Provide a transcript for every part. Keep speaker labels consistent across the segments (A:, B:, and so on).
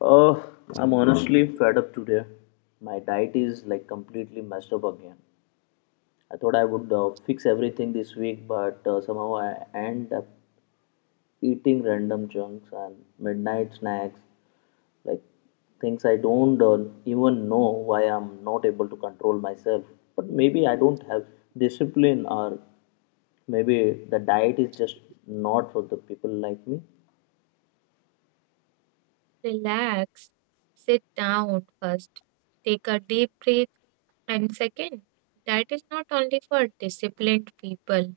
A: Uh, I'm honestly fed up today. My diet is like completely messed up again. I thought I would fix everything this week, but somehow I end up eating random chunks and midnight snacks, like things I don't even know why I'm not able to control myself. But maybe I don't have discipline, or maybe the diet is just not for the people like me.
B: Relax, sit down first, take a deep breath, and second, that is not only for disciplined people.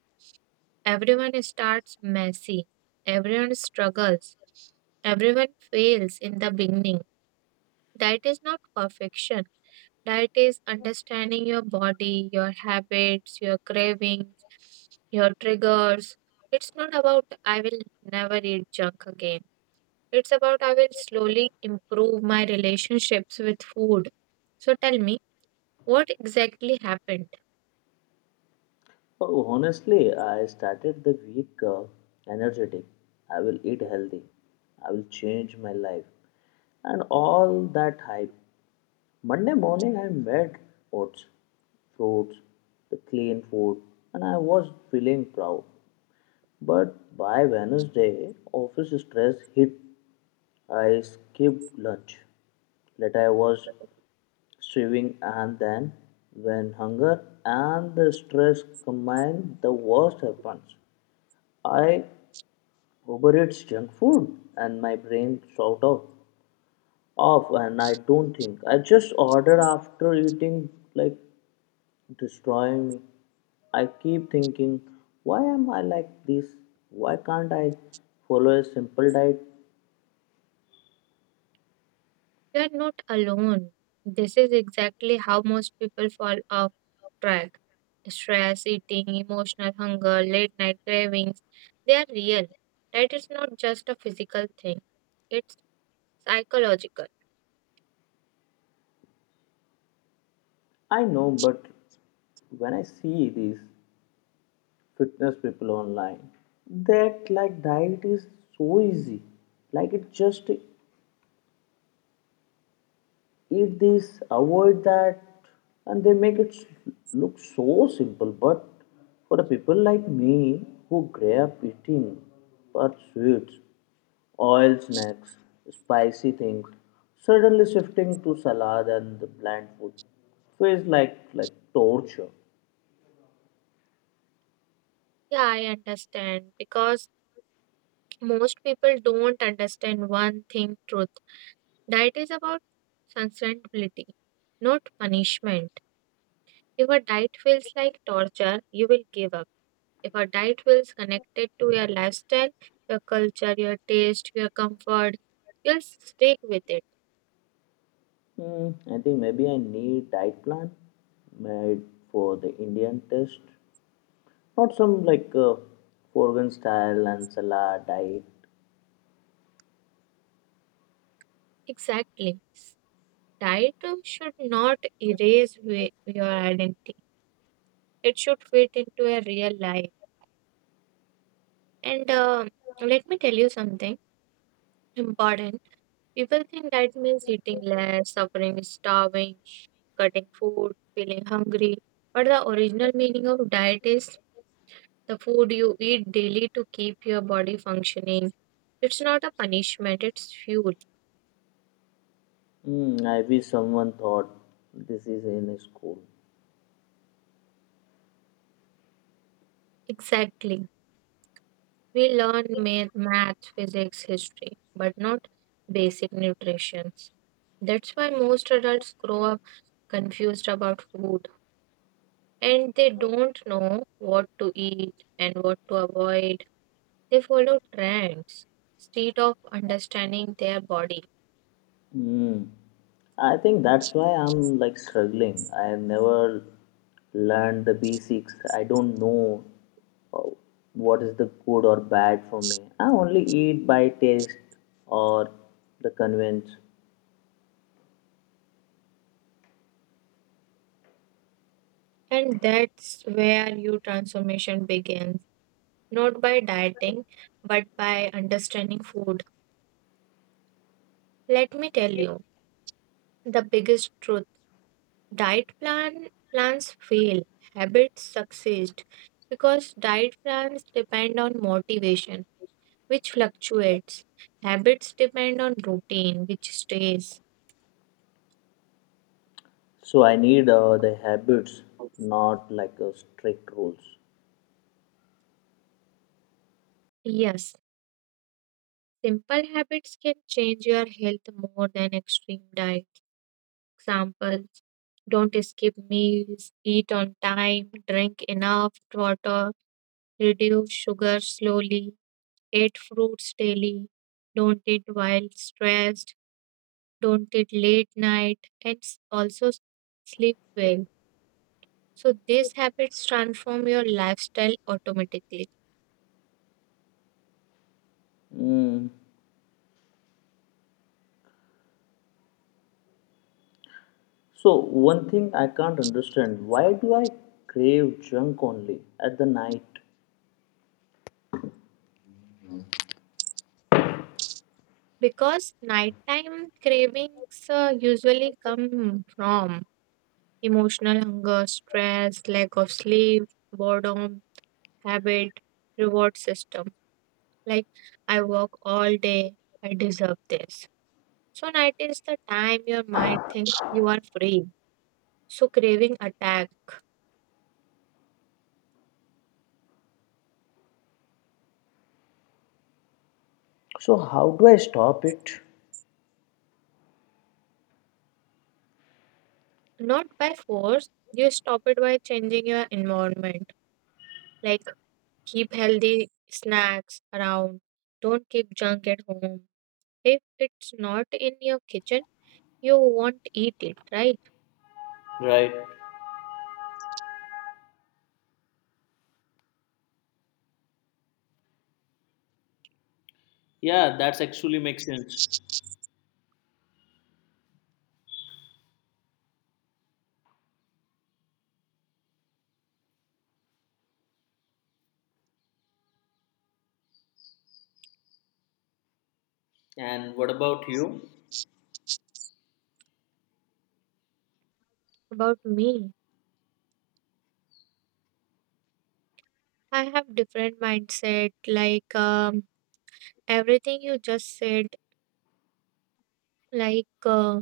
B: Everyone starts messy, everyone struggles, everyone fails in the beginning. That is not perfection. That is understanding your body, your habits, your cravings, your triggers. It's not about I will never eat junk again. It's about I will slowly improve my relationships with food. So tell me, what exactly happened?
A: Oh, honestly, I started the week energetic. I will eat healthy. I will change my life. And all that hype. Monday morning, I made oats, fruits, the clean food, and I was feeling proud. But by Wednesday, office stress hit. I skipped lunch. Later, I was sewing, and then, when hunger and the stress combine, the worst happens. I overeat junk food, and my brain sort of off, and I don't think. I just order after eating like destroy me. I keep thinking, why am I like this? Why can't I follow a simple diet?
B: You are not alone. This is exactly how most people fall off track. Stress, eating, emotional hunger, late night cravings, they are real. Diet is not just a physical thing, it's psychological.
A: I know, but when I see these fitness people online, that like diet is so easy, like it's just eat this, avoid that, and they make look so simple. But for a people like me who grew up eating but sweets, oil snacks, spicy things, suddenly shifting to salad and the bland food feels like torture.
B: Yeah, I understand because most people don't understand one thing truth. Diet is about sustainability, not punishment. If a diet feels like torture, you will give up. If a diet feels connected to your lifestyle, your culture, your taste, your comfort, you'll stick with it.
A: Hmm, I think maybe I need diet plan made for the Indian taste, not some like foreign style and salad diet.
B: Exactly. Diet should not erase your identity, it should fit into a real life. And let me tell you something important. People think that means eating less, suffering, starving, cutting food, feeling hungry. But the original meaning of diet is the food you eat daily to keep your body functioning. It's not a punishment, it's fuel.
A: Mm, I wish someone thought this is in school.
B: Exactly. We learn math, physics, history, but not basic nutrition. That's why most adults grow up confused about food and they don't know what to eat and what to avoid. They follow trends instead of understanding their body.
A: Mm. I think that's why I'm like struggling. I have never learned the basics. I don't know uh, what is the good or bad for me. I only eat by taste or the convenience.
B: And that's where your transformation begins, not by dieting, but by understanding food. Let me tell you the biggest truth: diet plans fail, habits succeed because diet plans depend on motivation, which fluctuates. Habits depend on routine, which stays.
A: So I need the habits, not like strict rules.
B: Yes, simple habits can change your health more than extreme diets. Examples: don't skip meals, eat on time, drink enough water, reduce sugar slowly, eat fruits daily, don't eat while stressed, don't eat late night, and also sleep well. So, these habits transform your lifestyle automatically.
A: Mm. So one thing I can't understand, why do I crave junk only at the night?
B: Because nighttime cravings usually come from emotional hunger, stress, lack of sleep, boredom, habit, reward system. Like, I work all day, I deserve this. So, night is the time your mind thinks you are free. So, craving attack.
A: So how do I stop it?
B: Not by force, you stop it by changing your environment. Like, keep healthy snacks around, don't keep junk at home. If it's not in your kitchen, you won't eat it, right?
A: Right. Yeah, that's actually makes sense. And what about you?
B: About me. I have different mindset. Like everything you just said, like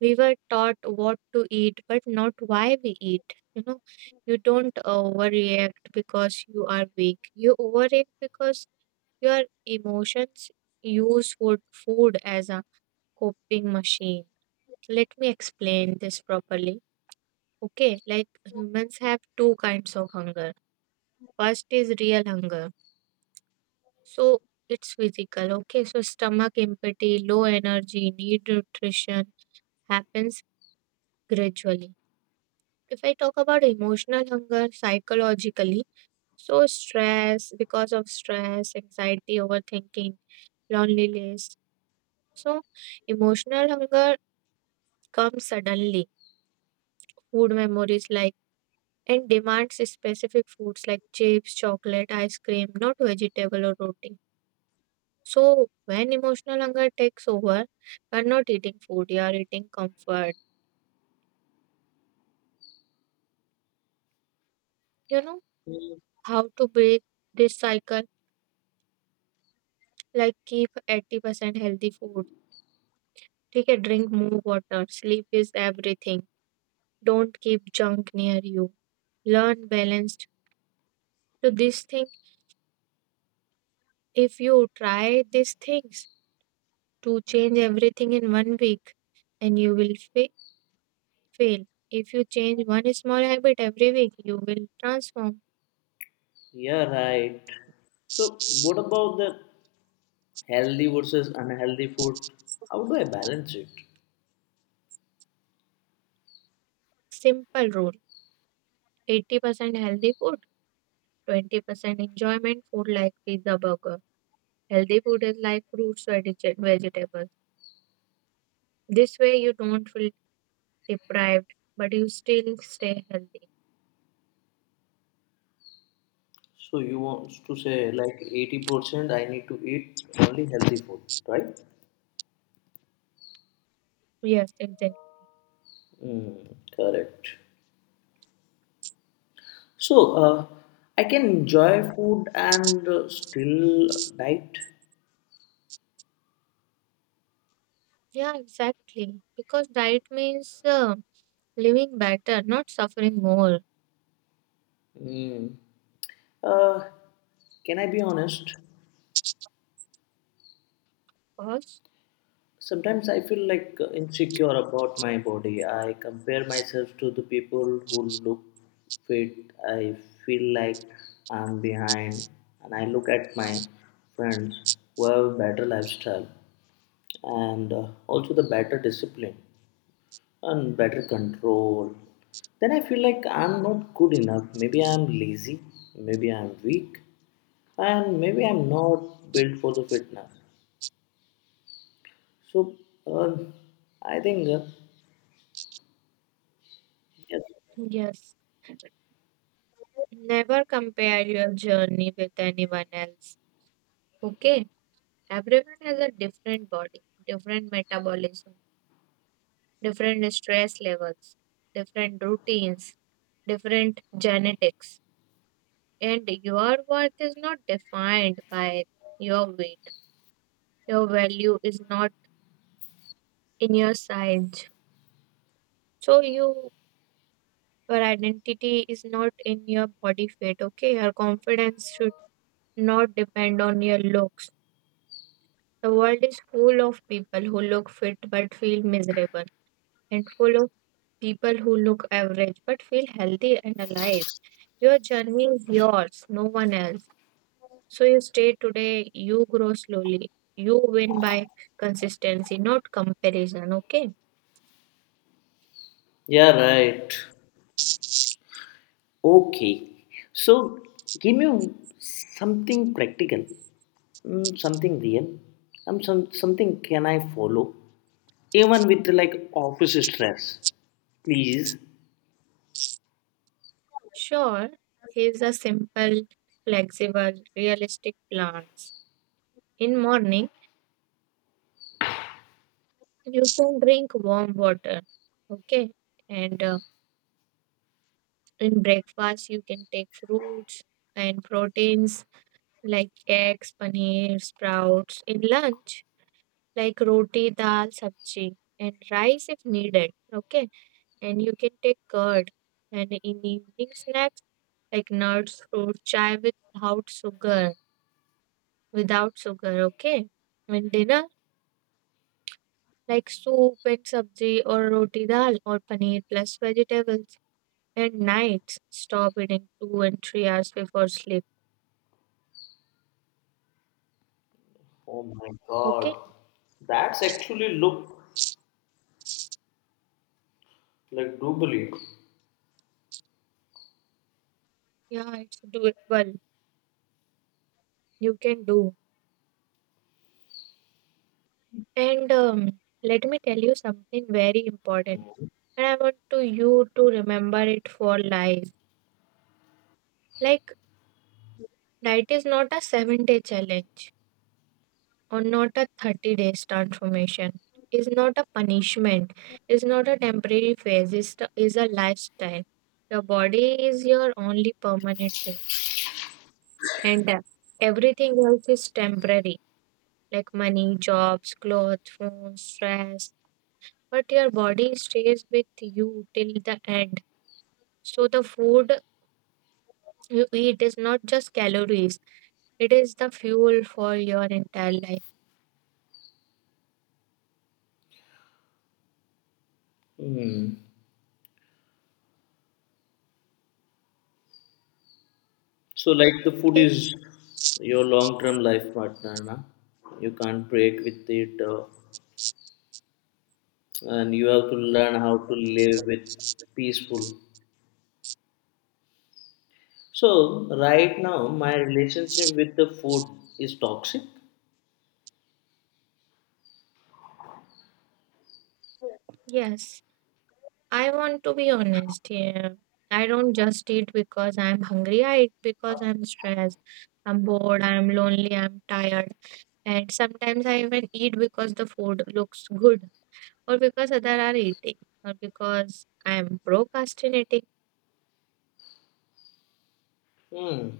B: we were taught what to eat, but not why we eat. You know, you don't overreact because you are weak. You overreact because your emotions use food as a coping machine. Let me explain this properly. Okay, like humans have two kinds of hunger. First is real hunger. So it's physical, okay? So stomach empathy, low energy, need nutrition happens gradually. If I talk about emotional hunger psychologically, so stress, because of stress, anxiety, overthinking, loneliness. So emotional hunger comes suddenly. Food memories like and demands specific foods like chips, chocolate, ice cream, not vegetable or roti. So when emotional hunger takes over, we're not eating food, you are eating comfort. You know how to break this cycle? Like keep 80% healthy food. Take a drink more water. Sleep is everything. Don't keep junk near you. Learn balanced. So this thing, if you try these things to change everything in one week, and you will fail. If you change one small habit every week, you will transform.
A: Yeah, right. So, what about the healthy versus unhealthy food? How do I balance it?
B: Simple rule. 80% healthy food, 20% enjoyment food like pizza burger. Healthy food is like fruits or vegetables. This way you don't feel deprived, but you still stay healthy.
A: So, you want to say like 80% I need to eat only healthy food, right?
B: Yes, exactly.
A: Mm, correct. So, I can enjoy food and still diet.
B: Yeah, exactly. Because diet means living better, not suffering more.
A: Mm. Uh, can I be honest?
B: Cause
A: Sometimes I feel like insecure about my body. I compare myself to the people who look fit. I feel like I'm behind, and I look at my friends who have better lifestyle and also the better discipline and better control. Then I feel like I'm not good enough. Maybe I'm lazy. Maybe I'm weak, and maybe I'm not built for the fitness. So uh, I think.
B: yes, never compare your journey with anyone else. Okay, everyone has a different body, different metabolism, different stress levels, different routines, different genetics. And your worth is not defined by your weight. Your value is not in your size. So your identity is not in your body weight, okay? Your confidence should not depend on your looks. The world is full of people who look fit but feel miserable, and full of people who look average but feel healthy and alive. Your journey is yours, no one else. So you stay today, you grow slowly. You win by consistency, not comparison, okay?
A: Yeah, right. Okay. So give me something practical, mm, something real, something can I follow, even with like office stress, please.
B: Sure, here's a simple, flexible, realistic plans. In morning, you can drink warm water, okay? And in breakfast, you can take fruits and proteins like eggs, paneer, sprouts. In lunch, like roti, dal, sabji, and rice if needed. Okay, and you can take curd, and in evening snacks like nuts, fruit, chai without sugar, without sugar. Okay, and dinner like soup and sabji or roti dal or paneer plus vegetables. And nights stop eating 2 and 3 hours before sleep.
A: Oh my
B: Okay,
A: god, that's actually look like doubly.
B: yeah, it's doable. You can do. And let me tell you something very important, and I want to you to remember it for life. Like diet is not a 7 day challenge, or not a 30 days transformation. Is not a punishment. Is not a temporary phase. Is a lifestyle. Your body is your only permanent home, and everything else is temporary, like money, jobs, clothes, phone, stress. But your body stays with you till the end. So the food you eat is not just calories, it is the fuel for your entire life.
A: Mm. So like the food
B: Okay.
A: is your long-term life partner, na? You can't break with it, and you have to learn how to live with peaceful. So right now my relationship with the food is toxic.
B: Yes. I want to be honest here. I don't just eat because I'm hungry. I eat because I'm stressed. I'm bored. I'm lonely. I'm tired. And sometimes I even eat because the food looks good, or because others are eating, or because I'm procrastinating.
A: Hmm.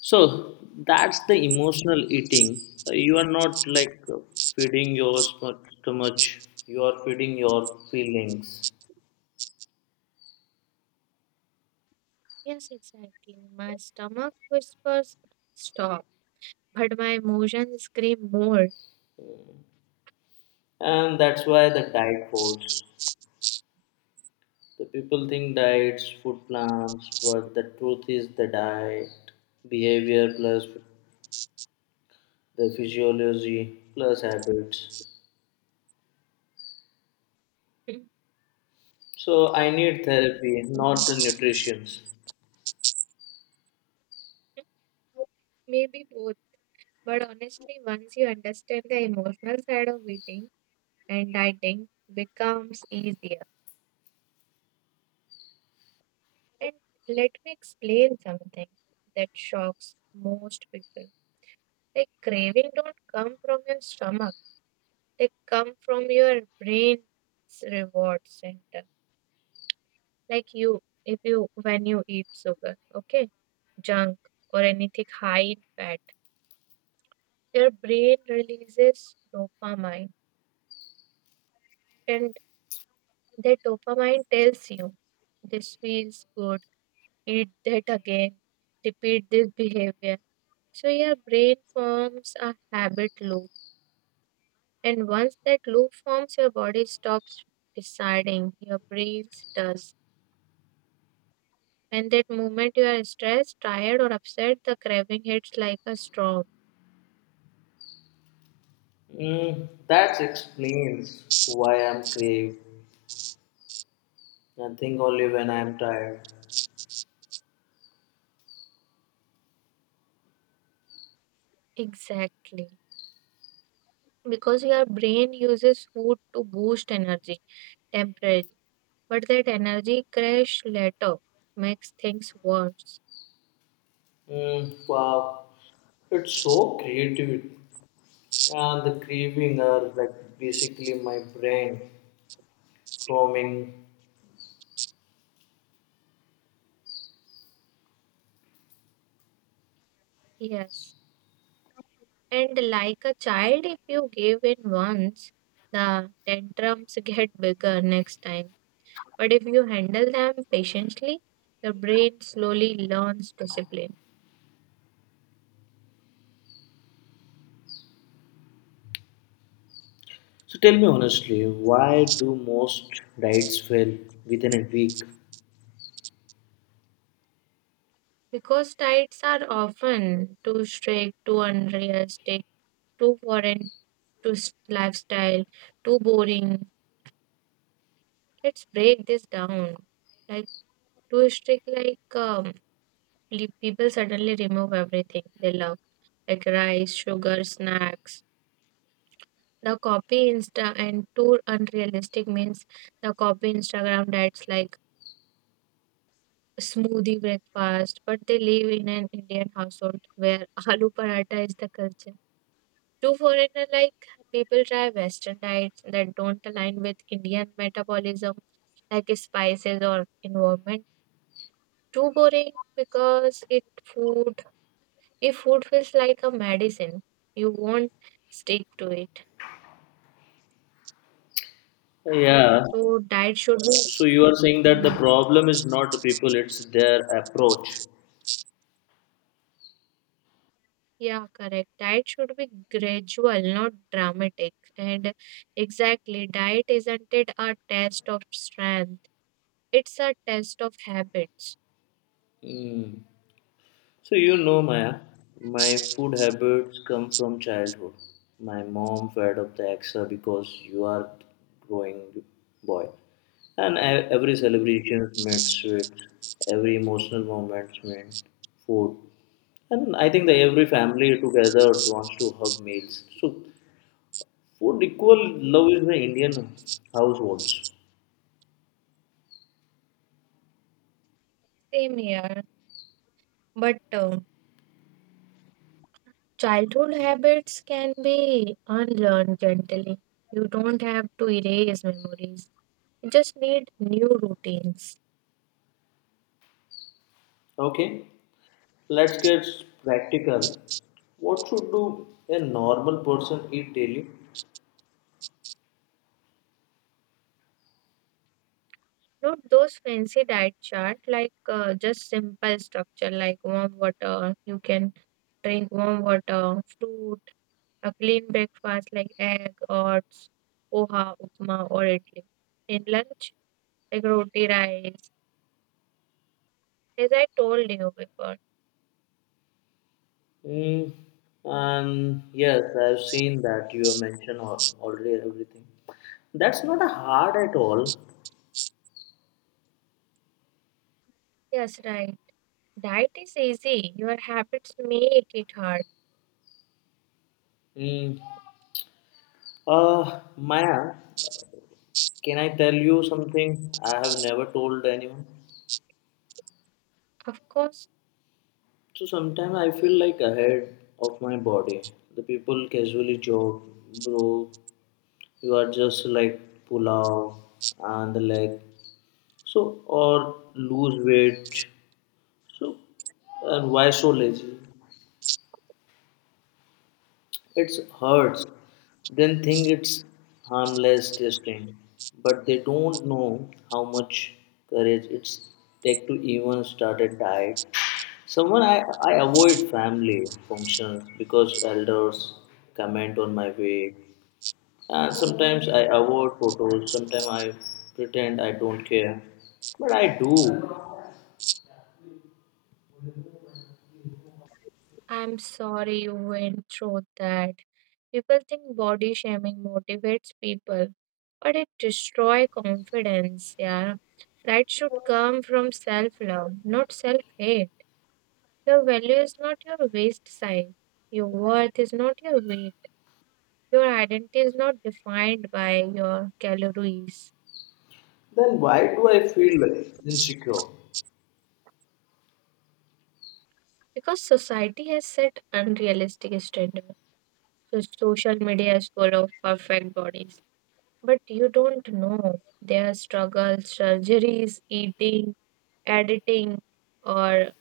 A: So that's the emotional eating. You are not like feeding your stomach. You are feeding your feelings,
B: Yes, exactly. My stomach whispers stop, but my emotions scream more.
A: and that's why the diet falls. The people think diets, food plans, but the truth is the diet, behavior plus the physiology plus habits. So I need therapy, not the nutrition.
B: Maybe both, but honestly, once you understand the emotional side of eating, and dieting becomes easier. And let me explain something that shocks most people. Like craving don't come from your stomach. They come from your brain's reward center. Like you, if you when you eat sugar, okay, junk or anything high in fat, your brain releases dopamine. And the dopamine tells you this feels good, eat that again, repeat this behavior. So your brain forms a habit loop, and once that loop forms, your body stops deciding, your brain does. And that moment you are stressed, tired, or upset, the craving hits like a storm.
A: Mm, that explains why I'm crave and think only when I'm tired.
B: Exactly. Because your brain uses food to boost energy temporarily, but that energy crash later makes things worse.
A: Mm, wow, it's so creative, and the craving are like basically my brain roaming.
B: Yes, and like a child, if you give in once, the tantrums get bigger next time. But if you handle them patiently, the brain slowly learns discipline.
A: So tell me honestly, why do most diets fail within a week?
B: Because diets are often too strict, too unrealistic, too foreign to lifestyle, too boring. Let's break this down. Like too strict, like people suddenly remove everything they love, like rice, sugar, snacks the copy insta, and too unrealistic means the copy Instagram diets like smoothie breakfast, but they live in an Indian household where aloo paratha is the culture. Two foreigner like people try Western diets that don't align with Indian metabolism, like spices or environment. Too boring because it food, if food feels like a medicine, you won't stick to it.
A: Yeah.
B: So diet should be.
A: So you are saying that the
B: Hmm.
A: problem is not the people, it's their approach.
B: Yeah, correct. Diet should be gradual, not dramatic. And exactly, diet isn't it a test of strength? It's a test of habits.
A: Hmm. So you know, Maya, my food habits come from childhood. My mom fed up the extra because you are growing boy, and every celebration meant sweets, every emotional moment meant food, and I think that every family together wants to hug meals. So food equal love is the Indian households.
B: Same here. But childhood habits can be unlearned gently. You don't have to erase memories. You just need new routines.
A: Okay, let's get practical. What should do a normal person eat daily?
B: Not those fancy diet chart, like just simple structure like warm water. You can drink warm water, fruit, a clean breakfast like egg, oats, poha, upma, or idli. In lunch, like roti, rice. As I told you before.
A: Mm, and yes, I've seen that you have mentioned already everything. That's not a hard at all.
B: Yes, right. Diet is easy. Your habits make it hard.
A: Mm, Maya, can I tell you something I have never told anyone?
B: Of course.
A: So sometimes I feel like ahead of my body. The people casually joke, bro, you are just like pulao and the leg. So or lose weight. So and why so lazy? It hurts. Then think it's harmless testing, but they don't know how much courage it's take to even start a diet. Someone I avoid family functions because elders comment on my weight, and sometimes I avoid photos. Sometimes I pretend I don't care, but I do.
B: I'm sorry you went through that. People think body shaming motivates people, but it destroys confidence. Yeah, right should come from self love, not self hate. Your value is not your waist size. Your worth is not your weight. Your identity is not defined by your calories.
A: Then why do I feel insecure?
B: Because society has set unrealistic standards. So social media is full of perfect bodies. But you don't know their struggles, surgeries, eating, editing, or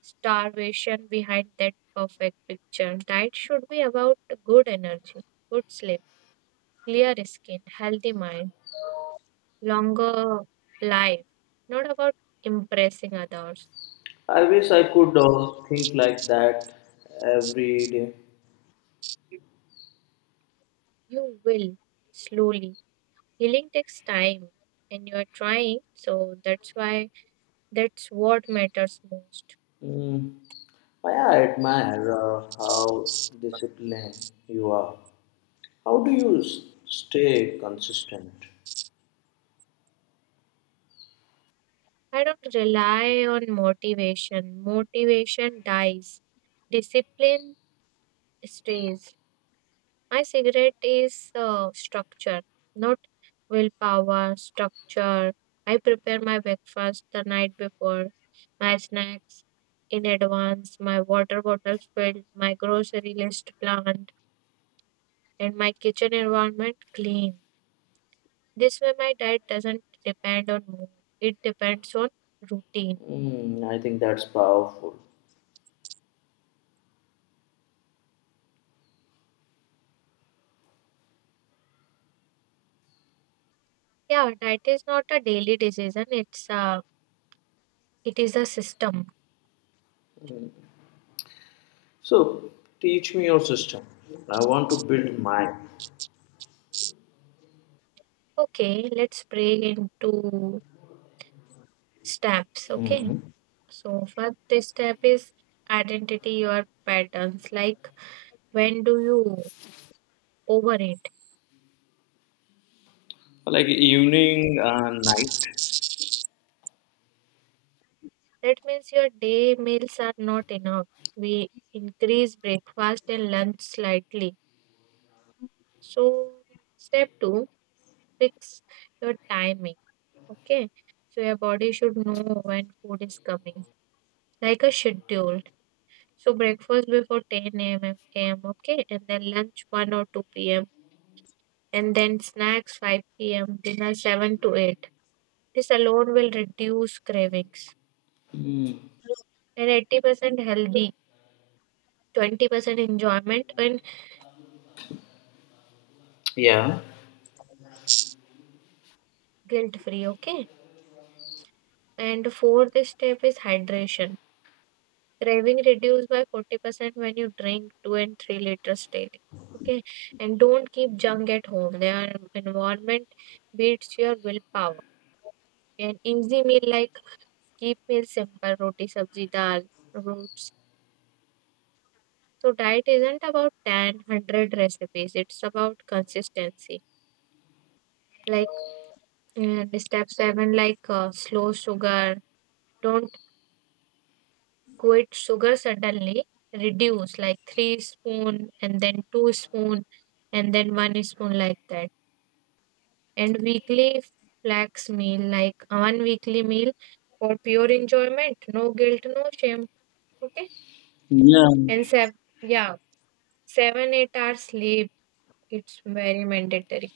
B: starvation behind that perfect picture. Diet should be about good energy, good sleep, clear skin, healthy mind, longer life, not about impressing others.
A: I wish I could think like that every day.
B: You will slowly. Healing takes time, and you are trying, so that's why that's what matters most.
A: Mm, I admire how disciplined you are. How do you stay consistent?
B: I don't rely on motivation. Motivation dies. Discipline stays. My cigarette is structure, not willpower, structure. I prepare my breakfast the night before, my snacks in advance, my water bottle filled, my grocery list planned, and my kitchen environment clean. This way, my diet doesn't depend on mood, it depends on routine.
A: Mm, I think that's powerful.
B: Yeah, diet is not a daily decision, it is a system.
A: So, teach me your system. I want to build mine.
B: Okay, let's break into steps. Okay.
A: Mm.
B: So, first step is identity your patterns. Like, when do you overeat?
A: Like evening and night.
B: That means your day meals are not enough. We increase breakfast and lunch slightly. So, step two, fix your timing. Okay. So, your body should know when food is coming, like a schedule. So, breakfast before 10 a.m. Okay. And then lunch 1 or 2 p.m. And then snacks 5 p.m., dinner 7 to 8. This alone will reduce cravings.
A: Mm.
B: And 80% healthy, 20% enjoyment, and
A: Yeah.
B: guilt free. Okay. And fourth step is hydration. Craving reduced by 40% when you drink 2 and 3 liters daily. Okay. And don't keep junk at home. Their environment beats your willpower. An easy meal like keep meal simple, roti, sabzi, dal, roots. So diet isn't about 10, 100 recipes. It's about consistency. Like. And step seven, like slow sugar. Don't quit sugar suddenly. Reduce like three spoon and then two spoon and then one spoon like that. And weekly flax meal, like one weekly meal for pure enjoyment. No guilt, no shame. Okay.
A: Yeah,
B: And yeah, seven, 8 hours sleep. It's very mandatory.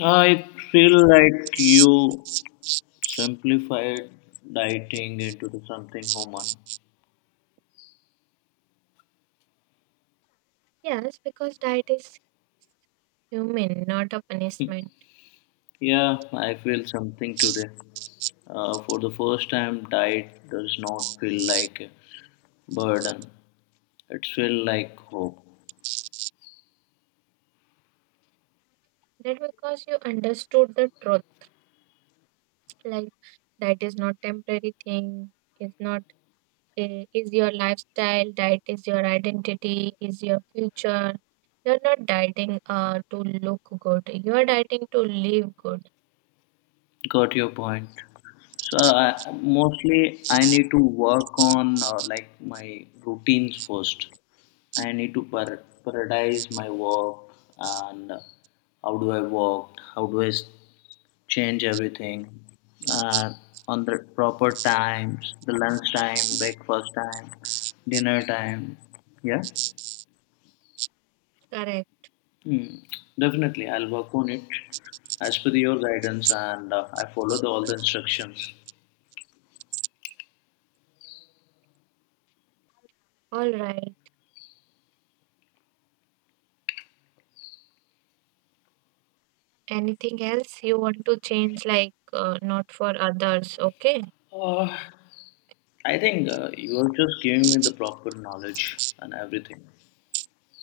A: I feel like you simplified dieting into the something human.
B: Yes, because diet is human, not a punishment.
A: Yeah, I feel something today. For the first time, diet does not feel like a burden. It feels like hope.
B: That because you understood the truth. Like diet is not temporary thing, it's not, is your lifestyle. Diet is your identity, is your future. You're not dieting to look good, you're dieting to live good.
A: Got your point. So I, mostly I need to work on like my routines first. I need to prioritize my work and how do I work, how do I s- change everything uh, on the proper times, the lunch time, breakfast time, dinner time. Yeah,
B: Correct.
A: mm, definitely I'll work on it as per your guidance and I follow the, all the instructions.
B: All right, anything else you want to change, like not for others. Okay.
A: Uh, I think you are just giving me the proper knowledge and everything.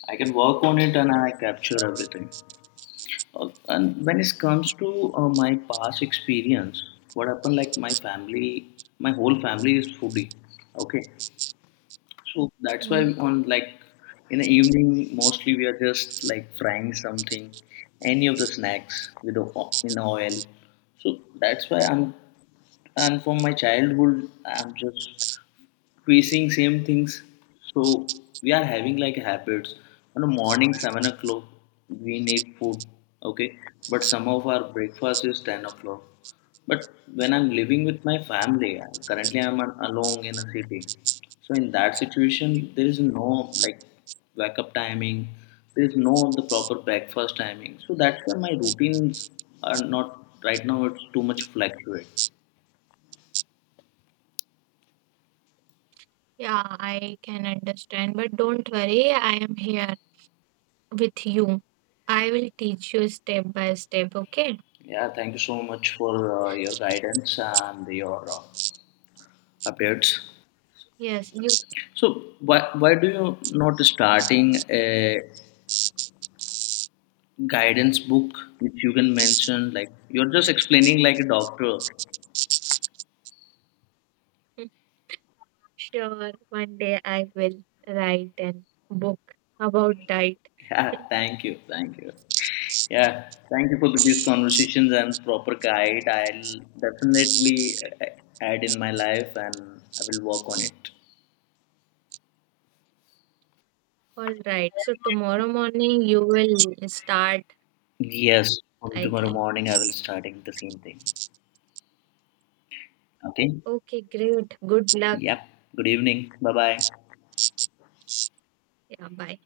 A: I can work on it and I capture everything. And when it comes to my past experience, what happened like my family, my whole family is foodie. Okay. So that's why
B: Mm.
A: on like in the evening, mostly we are just like frying something, any of the snacks with the, in oil. So that's why I'm, and from my childhood, I'm just we seeing same things so we are having like habits on the morning 7 o'clock we need food, okay, but some of our breakfast is 10 o'clock but when I'm living with my family currently I'm alone in a city so in that situation there is no like wake up timing, there is no the proper breakfast timing so that's why my routines are not right now it's too much fluctuate.
B: Yeah, I can understand, but don't worry, I am here with you. I will teach you step by step, okay?
A: Yeah, thank you so much for your guidance and your updates.
B: Yes, you.
A: So, why do you not starting a guidance book which you can mention? Like you're just explaining like a doctor.
B: Sure, one day I will write an book about diet.
A: Yeah, thank you, thank you. Yeah, thank you for these conversations and proper guide. I'll definitely add in my life and I will work on it.
B: All right. So tomorrow morning you will start,
A: Yes, from
B: I
A: tomorrow
B: think.
A: morning I will starting the same thing. Okay.
B: Okay, great. Good luck.
A: Yep. Good evening. Bye bye.
B: Yeah, bye.